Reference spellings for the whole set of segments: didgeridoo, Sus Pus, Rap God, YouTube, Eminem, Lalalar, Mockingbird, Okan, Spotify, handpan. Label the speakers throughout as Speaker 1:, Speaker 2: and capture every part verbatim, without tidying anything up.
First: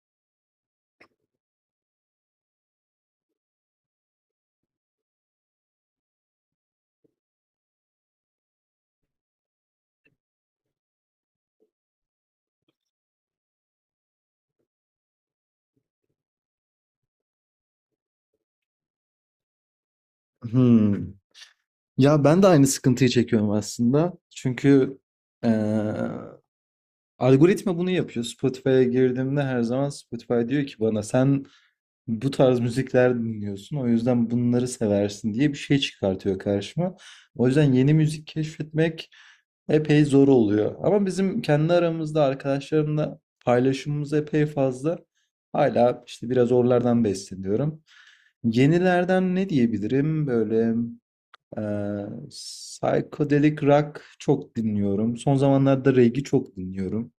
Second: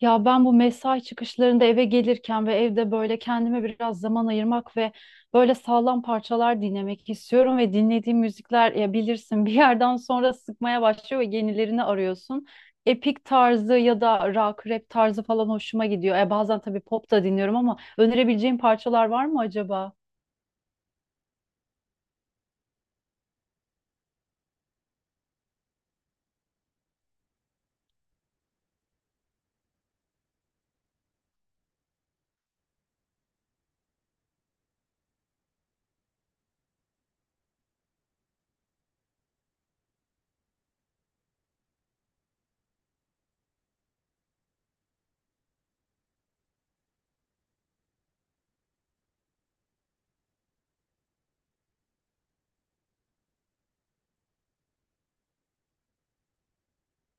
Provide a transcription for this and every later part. Speaker 1: Ya ben bu mesai çıkışlarında eve gelirken ve evde böyle kendime biraz zaman ayırmak ve böyle sağlam parçalar dinlemek istiyorum ve dinlediğim müzikler ya bilirsin bir yerden sonra sıkmaya başlıyor ve yenilerini arıyorsun. Epik tarzı ya da rock, rap tarzı falan hoşuma gidiyor. E bazen tabii pop da dinliyorum ama önerebileceğim parçalar var mı acaba?
Speaker 2: Hmm. Ya ben de aynı sıkıntıyı çekiyorum aslında. Çünkü eee, algoritma bunu yapıyor. Spotify'a girdiğimde her zaman Spotify diyor ki bana sen bu tarz müzikler dinliyorsun. O yüzden bunları seversin diye bir şey çıkartıyor karşıma. O yüzden yeni müzik keşfetmek epey zor oluyor. Ama bizim kendi aramızda arkadaşlarımla paylaşımımız epey fazla. Hala işte biraz oralardan besleniyorum. Yenilerden ne diyebilirim böyle? Ee, psychedelic rock çok dinliyorum. Son zamanlarda reggae çok dinliyorum.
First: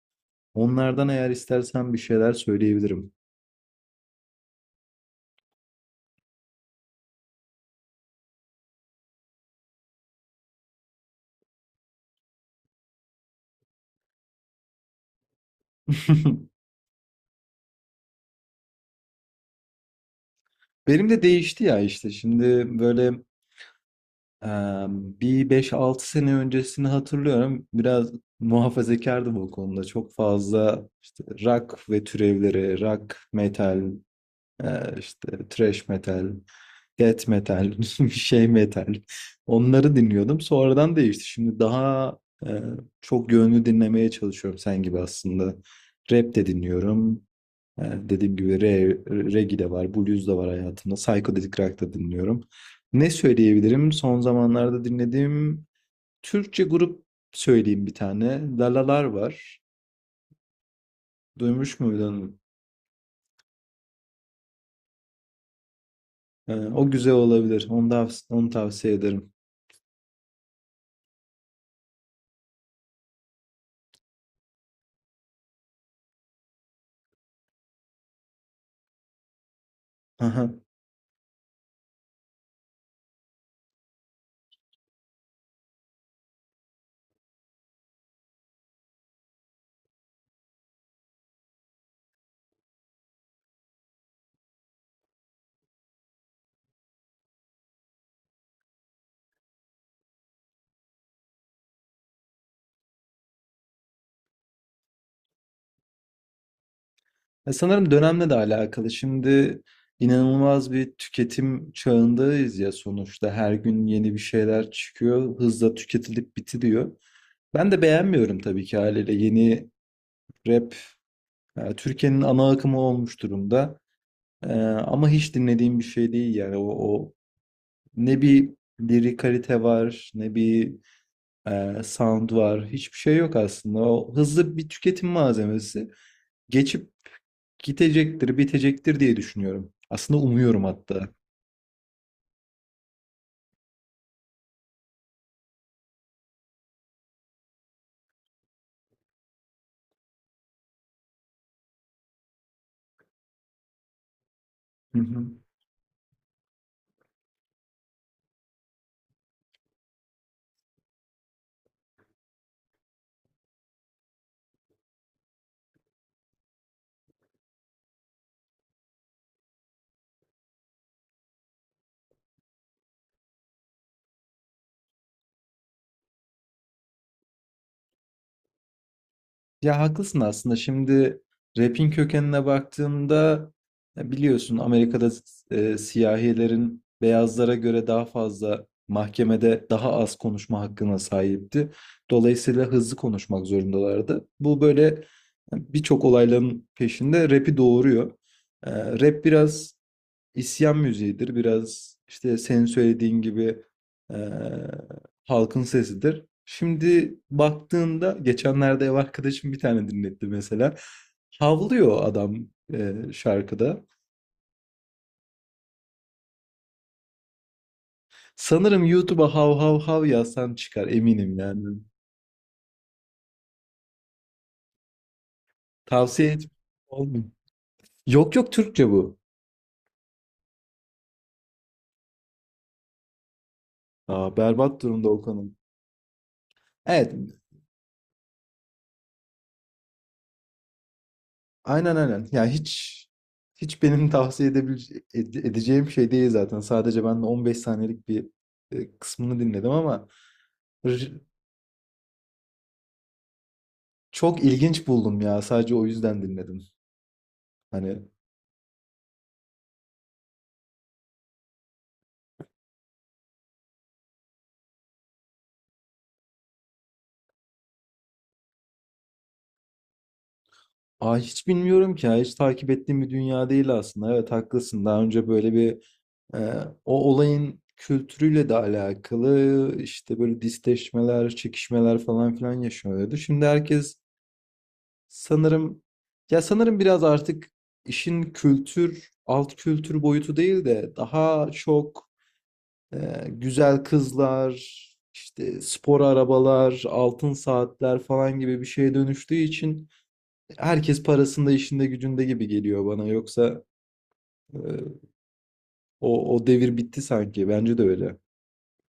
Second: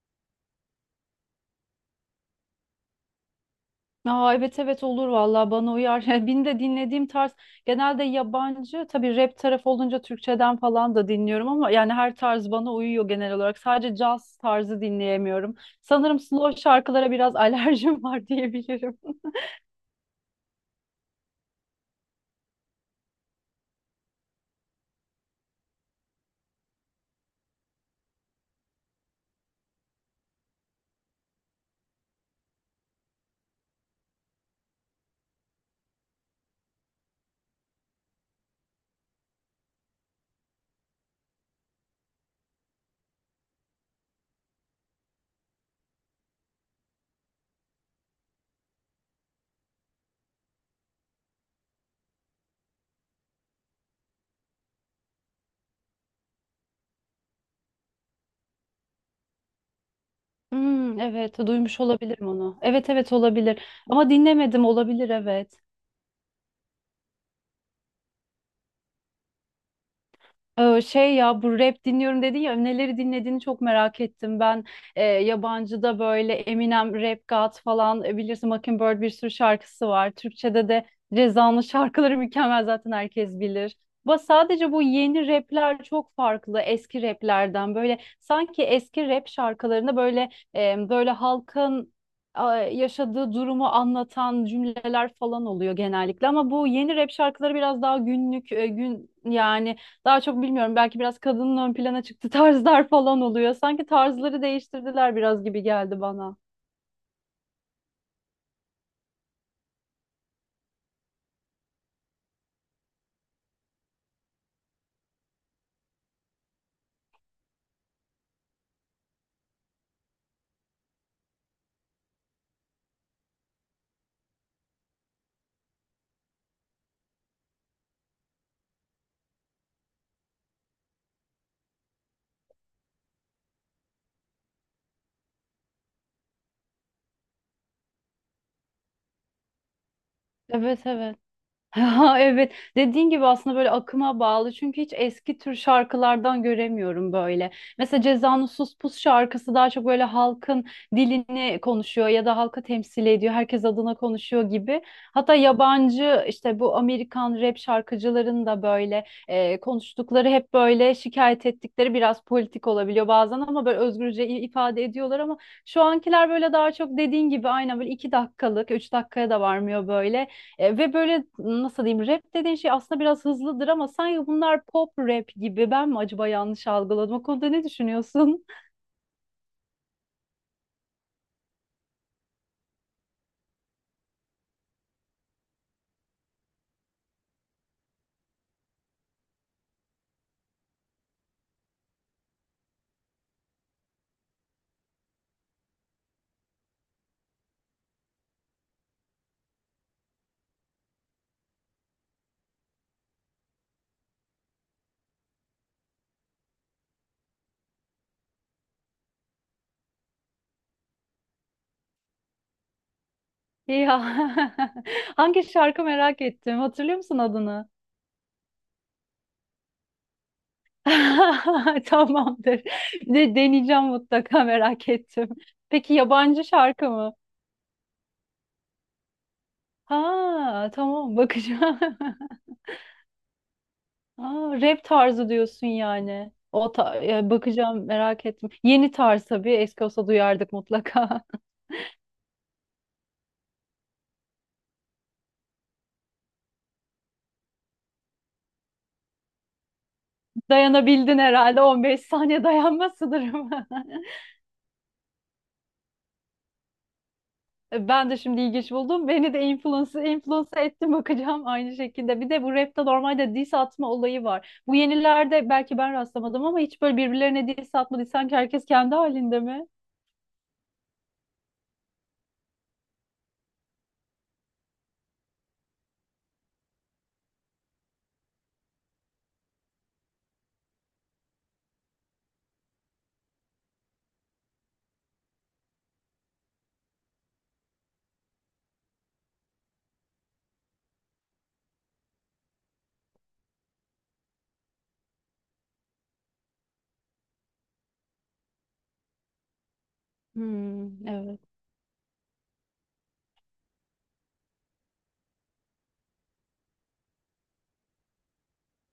Speaker 2: Onlardan eğer istersen bir şeyler söyleyebilirim.
Speaker 1: Aa, evet evet olur vallahi bana uyar. Benim de dinlediğim tarz genelde yabancı, tabii rap tarafı olunca Türkçeden falan da dinliyorum ama yani her tarz bana uyuyor genel olarak. Sadece caz tarzı dinleyemiyorum. Sanırım slow şarkılara biraz alerjim var diyebilirim.
Speaker 2: Benim de değişti ya işte şimdi böyle e, bir beş altı sene öncesini hatırlıyorum. Biraz muhafazakardım o konuda. Çok fazla işte rock ve türevleri, rock metal, e, işte thrash metal. Death metal, bir şey metal. Onları dinliyordum. Sonradan değişti. Şimdi daha e, çok yönlü dinlemeye çalışıyorum sen gibi aslında. Rap de dinliyorum. E, dediğim gibi re, reggae de var, blues da var hayatımda. Psychedelic rock da dinliyorum. Ne söyleyebilirim? Son zamanlarda dinlediğim Türkçe grup söyleyeyim bir tane. Lalalar var.
Speaker 1: Hmm, evet
Speaker 2: Duymuş
Speaker 1: duymuş olabilirim
Speaker 2: muydun?
Speaker 1: onu. Evet evet olabilir ama dinlemedim, olabilir evet.
Speaker 2: E, o güzel olabilir. Onu da, onu tavsiye ederim.
Speaker 1: Ee, Şey ya bu rap dinliyorum dedin ya, neleri dinlediğini çok merak ettim. Ben e, yabancıda böyle Eminem, Rap God falan, e, bilirsin Mockingbird, bir sürü şarkısı var. Türkçe'de de Reza'nın şarkıları mükemmel, zaten herkes bilir. Ama sadece bu yeni rapler çok farklı eski raplerden. Böyle sanki eski rap şarkılarında böyle e, böyle halkın a, yaşadığı durumu anlatan cümleler falan oluyor genellikle, ama bu yeni rap şarkıları biraz daha günlük, e, gün yani daha çok bilmiyorum, belki biraz kadının ön plana çıktı tarzlar falan oluyor. Sanki tarzları değiştirdiler biraz gibi geldi bana.
Speaker 2: Ya sanırım dönemle de alakalı. Şimdi inanılmaz bir tüketim çağındayız ya sonuçta. Her gün yeni bir şeyler çıkıyor, hızla tüketilip bitiriyor. Ben de beğenmiyorum tabii ki haliyle yeni rap e, Türkiye'nin ana akımı olmuş durumda. E, ama hiç dinlediğim bir şey değil yani o, o ne bir lirik var, ne bir e, sound var, hiçbir şey yok aslında. O hızlı bir tüketim malzemesi. Geçip gidecektir, bitecektir diye düşünüyorum. Aslında umuyorum
Speaker 1: Evet
Speaker 2: hatta.
Speaker 1: evet. Ha, evet dediğin gibi aslında böyle akıma bağlı, çünkü hiç eski tür şarkılardan göremiyorum böyle. Mesela Ceza'nın Sus Pus şarkısı daha çok böyle halkın dilini konuşuyor ya da halkı temsil ediyor. Herkes adına konuşuyor gibi.
Speaker 2: Hı hı.
Speaker 1: Hatta yabancı işte bu Amerikan rap şarkıcıların da böyle e, konuştukları hep böyle, şikayet ettikleri biraz politik olabiliyor bazen, ama böyle özgürce i- ifade ediyorlar ama şu ankiler böyle daha çok dediğin gibi aynen, böyle iki dakikalık, üç dakikaya da varmıyor böyle, e, ve böyle nasıl diyeyim, rap dediğin şey aslında biraz hızlıdır ama sanki bunlar pop rap gibi. Ben mi acaba yanlış algıladım? O konuda ne düşünüyorsun?
Speaker 2: Ya haklısın aslında. Şimdi rap'in kökenine baktığımda ya biliyorsun Amerika'da e, siyahilerin beyazlara göre daha fazla mahkemede daha az konuşma hakkına sahipti. Dolayısıyla hızlı konuşmak zorundalardı. Bu böyle birçok olayların peşinde rap'i doğuruyor. E, Rap biraz isyan müziğidir. Biraz işte senin söylediğin gibi eee, halkın sesidir. Şimdi baktığında geçenlerde ev arkadaşım bir tane dinletti mesela. Havlıyor adam eee, şarkıda.
Speaker 1: Ya hangi şarkı, merak ettim. Hatırlıyor musun adını?
Speaker 2: Sanırım YouTube'a hav hav hav yazsan çıkar eminim yani.
Speaker 1: Tamamdır. De, deneyeceğim mutlaka, merak ettim. Peki
Speaker 2: Tavsiye
Speaker 1: yabancı şarkı mı?
Speaker 2: etmiyorum. Yok yok, Türkçe bu.
Speaker 1: Ha tamam, bakacağım.
Speaker 2: Aa,
Speaker 1: Aa,
Speaker 2: berbat
Speaker 1: rap
Speaker 2: durumda
Speaker 1: tarzı
Speaker 2: Okan'ın.
Speaker 1: diyorsun yani. O ta-
Speaker 2: Evet,
Speaker 1: e, bakacağım, merak ettim. Yeni tarz tabii. Eski olsa duyardık mutlaka.
Speaker 2: aynen aynen. Ya hiç hiç benim tavsiye edebilece- ede- edeceğim şey değil zaten. Sadece ben de on beş saniyelik bir e, kısmını dinledim ama r-
Speaker 1: Dayanabildin herhalde, on beş saniye dayanma sınırım.
Speaker 2: çok ilginç buldum ya. Sadece o yüzden dinledim. Hani
Speaker 1: Ben de şimdi ilginç buldum. Beni de influence, influence ettim, bakacağım aynı şekilde. Bir de bu rapte normalde diss atma olayı var. Bu yenilerde belki ben rastlamadım ama hiç böyle birbirlerine diss atma. Sanki herkes kendi halinde mi?
Speaker 2: Aa, hiç bilmiyorum ki ya. Hiç takip ettiğim bir dünya değil aslında. Evet, haklısın. Daha önce böyle bir e, o olayın kültürüyle de alakalı işte böyle disleşmeler, çekişmeler falan filan yaşanıyordu. Şimdi herkes Sanırım ya sanırım biraz artık işin kültür, alt kültür boyutu değil de daha çok e, güzel kızlar, işte spor arabalar, altın saatler falan gibi bir şeye dönüştüğü için herkes
Speaker 1: Hmm.
Speaker 2: parasında, işinde, gücünde gibi geliyor bana. Yoksa e, o, o devir bitti sanki. Bence de öyle.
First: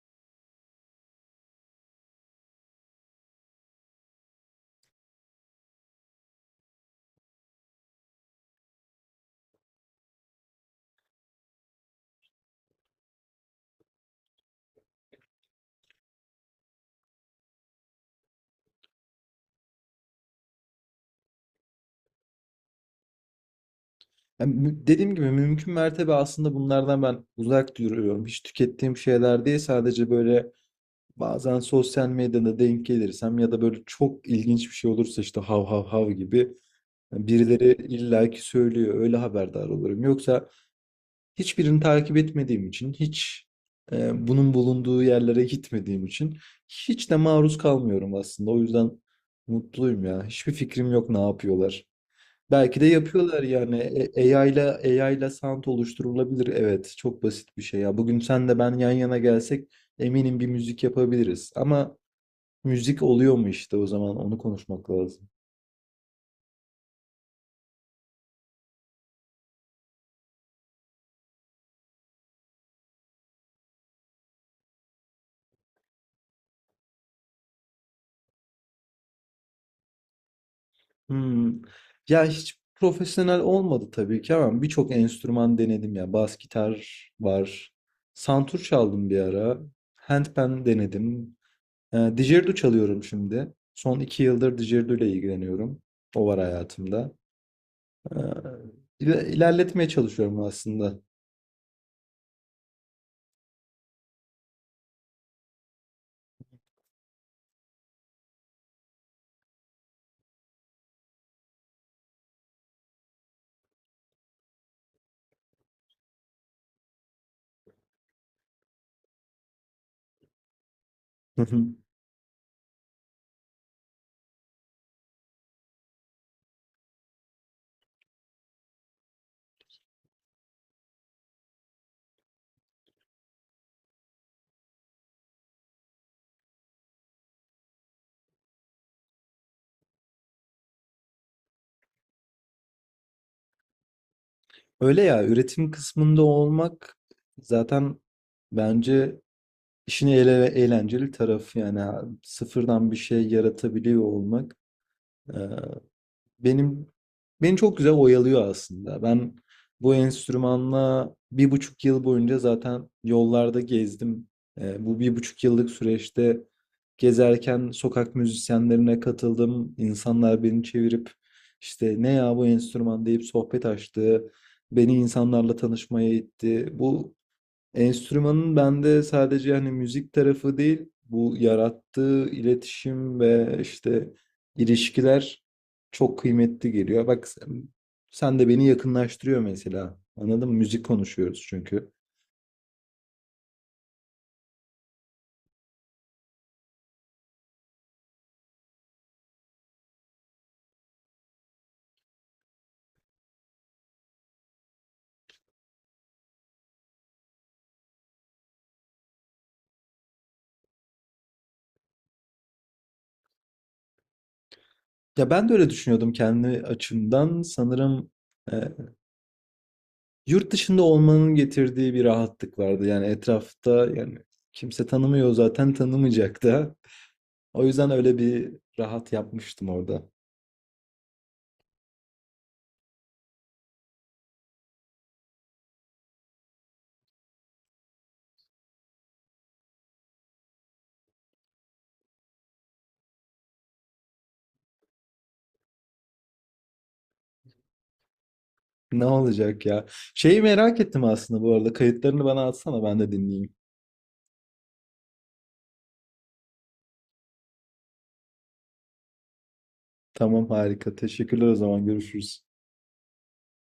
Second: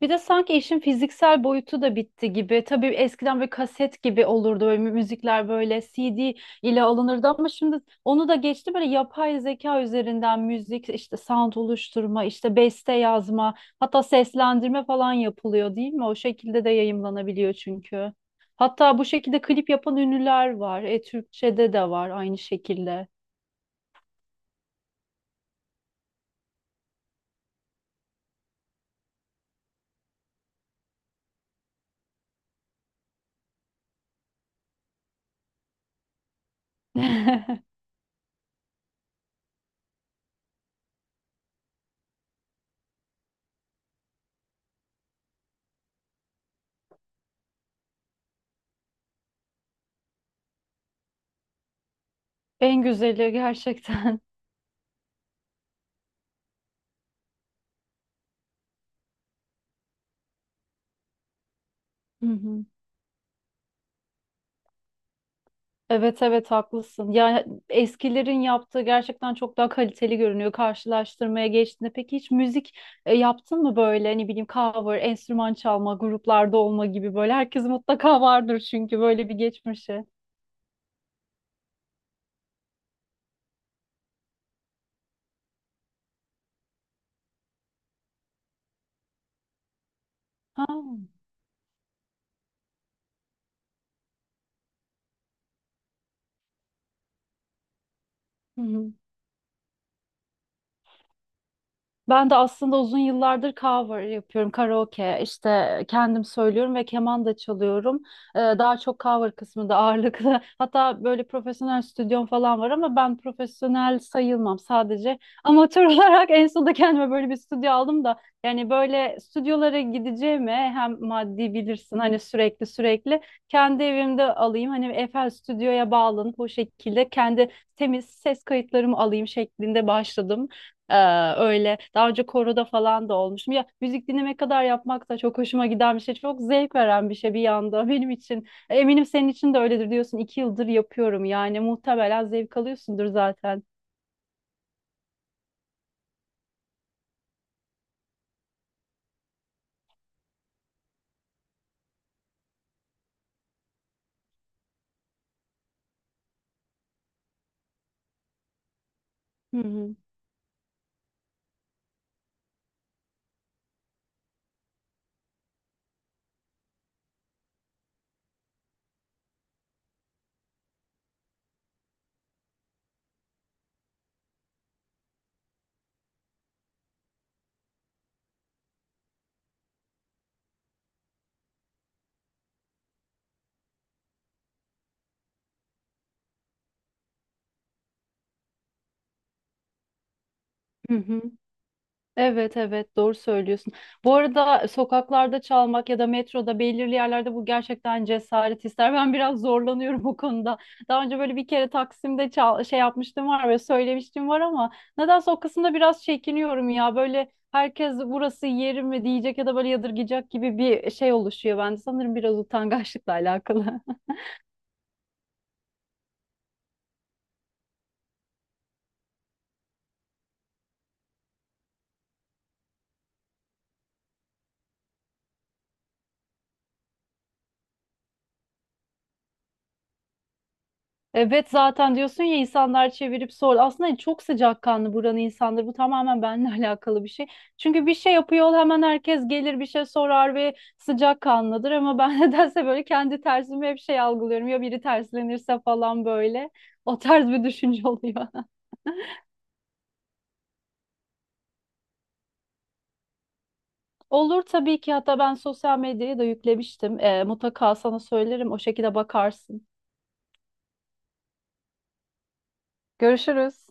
Speaker 1: Bir de sanki işin fiziksel boyutu da bitti gibi. Tabii eskiden böyle kaset gibi olurdu böyle mü- müzikler, böyle C D ile alınırdı ama şimdi onu da geçti, böyle yapay zeka üzerinden müzik işte sound oluşturma, işte beste yazma, hatta seslendirme falan yapılıyor değil mi? O şekilde de yayımlanabiliyor çünkü. Hatta bu şekilde klip yapan ünlüler var. E, Türkçe'de de var aynı şekilde.
Speaker 2: Yani mü- dediğim gibi mümkün mertebe aslında bunlardan ben uzak duruyorum. Hiç tükettiğim şeyler değil, sadece böyle bazen sosyal medyada denk gelirsem ya da böyle çok ilginç bir şey olursa işte hav hav hav gibi yani birileri illaki söylüyor. Öyle haberdar olurum. Yoksa hiçbirini takip etmediğim için, hiç e, bunun bulunduğu yerlere gitmediğim için hiç de maruz kalmıyorum aslında. O yüzden mutluyum ya. Hiçbir fikrim yok ne yapıyorlar. Belki
Speaker 1: En
Speaker 2: de
Speaker 1: güzeli
Speaker 2: yapıyorlar yani.
Speaker 1: gerçekten.
Speaker 2: E- A I ile A I ile sound oluşturulabilir. Evet, çok basit bir şey ya. Bugün sen de ben yan yana gelsek eminim bir müzik yapabiliriz. Ama
Speaker 1: Hı hı.
Speaker 2: müzik oluyor mu işte, o zaman onu konuşmak lazım.
Speaker 1: Evet evet haklısın. Ya eskilerin yaptığı gerçekten çok daha kaliteli görünüyor karşılaştırmaya geçtiğinde. Peki hiç müzik e, yaptın mı, böyle ne bileyim cover, enstrüman çalma, gruplarda olma gibi? Böyle herkes mutlaka vardır çünkü böyle bir geçmişi.
Speaker 2: Hmm. Ya hiç profesyonel olmadı tabii ki ama birçok enstrüman denedim ya. Bas gitar var. Santur çaldım bir ara. Handpan
Speaker 1: Ha.
Speaker 2: denedim. E, Didgeridoo çalıyorum şimdi. Son iki yıldır didgeridoo ile ilgileniyorum. O var hayatımda. E,
Speaker 1: Hı hı.
Speaker 2: ile- ilerletmeye çalışıyorum aslında.
Speaker 1: Ben de aslında uzun yıllardır cover yapıyorum, karaoke, işte kendim söylüyorum ve keman da çalıyorum. Ee, daha çok cover kısmında ağırlıklı. Hatta böyle profesyonel stüdyom falan var ama ben profesyonel sayılmam, sadece amatör olarak en sonunda kendime böyle bir stüdyo aldım da. Yani böyle stüdyolara gideceğime, hem maddi, bilirsin hani, sürekli sürekli kendi evimde alayım. Hani Eiffel Stüdyo'ya bağlanıp o şekilde kendi temiz ses kayıtlarımı alayım şeklinde başladım. Ee, öyle daha önce koroda falan da olmuştum. Ya müzik dinlemek kadar yapmak da çok hoşuma giden bir şey. Çok zevk veren bir şey bir yanda benim için. Eminim senin için de öyledir diyorsun. İki yıldır yapıyorum yani, muhtemelen zevk alıyorsundur zaten.
Speaker 2: Öyle ya, üretim kısmında olmak zaten bence İşin ele eğlenceli tarafı yani, ha- sıfırdan bir şey yaratabiliyor olmak e, benim beni çok güzel oyalıyor aslında. Ben
Speaker 1: Hı
Speaker 2: bu
Speaker 1: hı.
Speaker 2: enstrümanla bir buçuk yıl boyunca zaten yollarda gezdim. E, bu bir buçuk yıllık süreçte gezerken sokak müzisyenlerine katıldım. İnsanlar beni çevirip işte ne ya bu enstrüman deyip sohbet açtı. Beni insanlarla tanışmaya itti. Bu Enstrümanın bende sadece hani müzik tarafı değil, bu yarattığı iletişim ve işte ilişkiler çok kıymetli geliyor. Bak sen, sen de beni yakınlaştırıyor mesela. Anladın mı? Müzik
Speaker 1: Hı hı.
Speaker 2: konuşuyoruz çünkü.
Speaker 1: Evet evet, doğru söylüyorsun. Bu arada sokaklarda çalmak ya da metroda belirli yerlerde, bu gerçekten cesaret ister. Ben biraz zorlanıyorum bu konuda. Daha önce böyle bir kere Taksim'de çal şey yapmıştım var ve söylemiştim var ama nedense o kısımda biraz çekiniyorum ya. Böyle herkes burası yerim mi diyecek ya da böyle yadırgayacak gibi bir şey oluşuyor bende. Sanırım biraz utangaçlıkla alakalı.
Speaker 2: Ya ben de öyle düşünüyordum kendi açımdan. Sanırım e, yurt dışında olmanın getirdiği bir rahatlık vardı. Yani etrafta yani kimse tanımıyor, zaten tanımayacak da. O yüzden öyle bir rahat yapmıştım orada.
Speaker 1: Evet, zaten diyorsun ya insanlar çevirip sor. Aslında çok sıcakkanlı buranın insanları. Bu tamamen benimle alakalı bir şey. Çünkü bir şey yapıyor, hemen herkes gelir, bir şey sorar ve sıcakkanlıdır. Ama ben nedense böyle kendi tersimi hep şey algılıyorum. Ya biri terslenirse falan böyle. O tarz bir düşünce oluyor.
Speaker 2: Ne olacak ya? Şeyi merak ettim aslında bu arada. Kayıtlarını bana atsana ben de dinleyeyim.
Speaker 1: Olur tabii ki, hatta ben sosyal medyaya da yüklemiştim. Ee, mutlaka sana söylerim, o şekilde bakarsın.
Speaker 2: Tamam, harika. Teşekkürler, o zaman görüşürüz.
Speaker 1: Görüşürüz.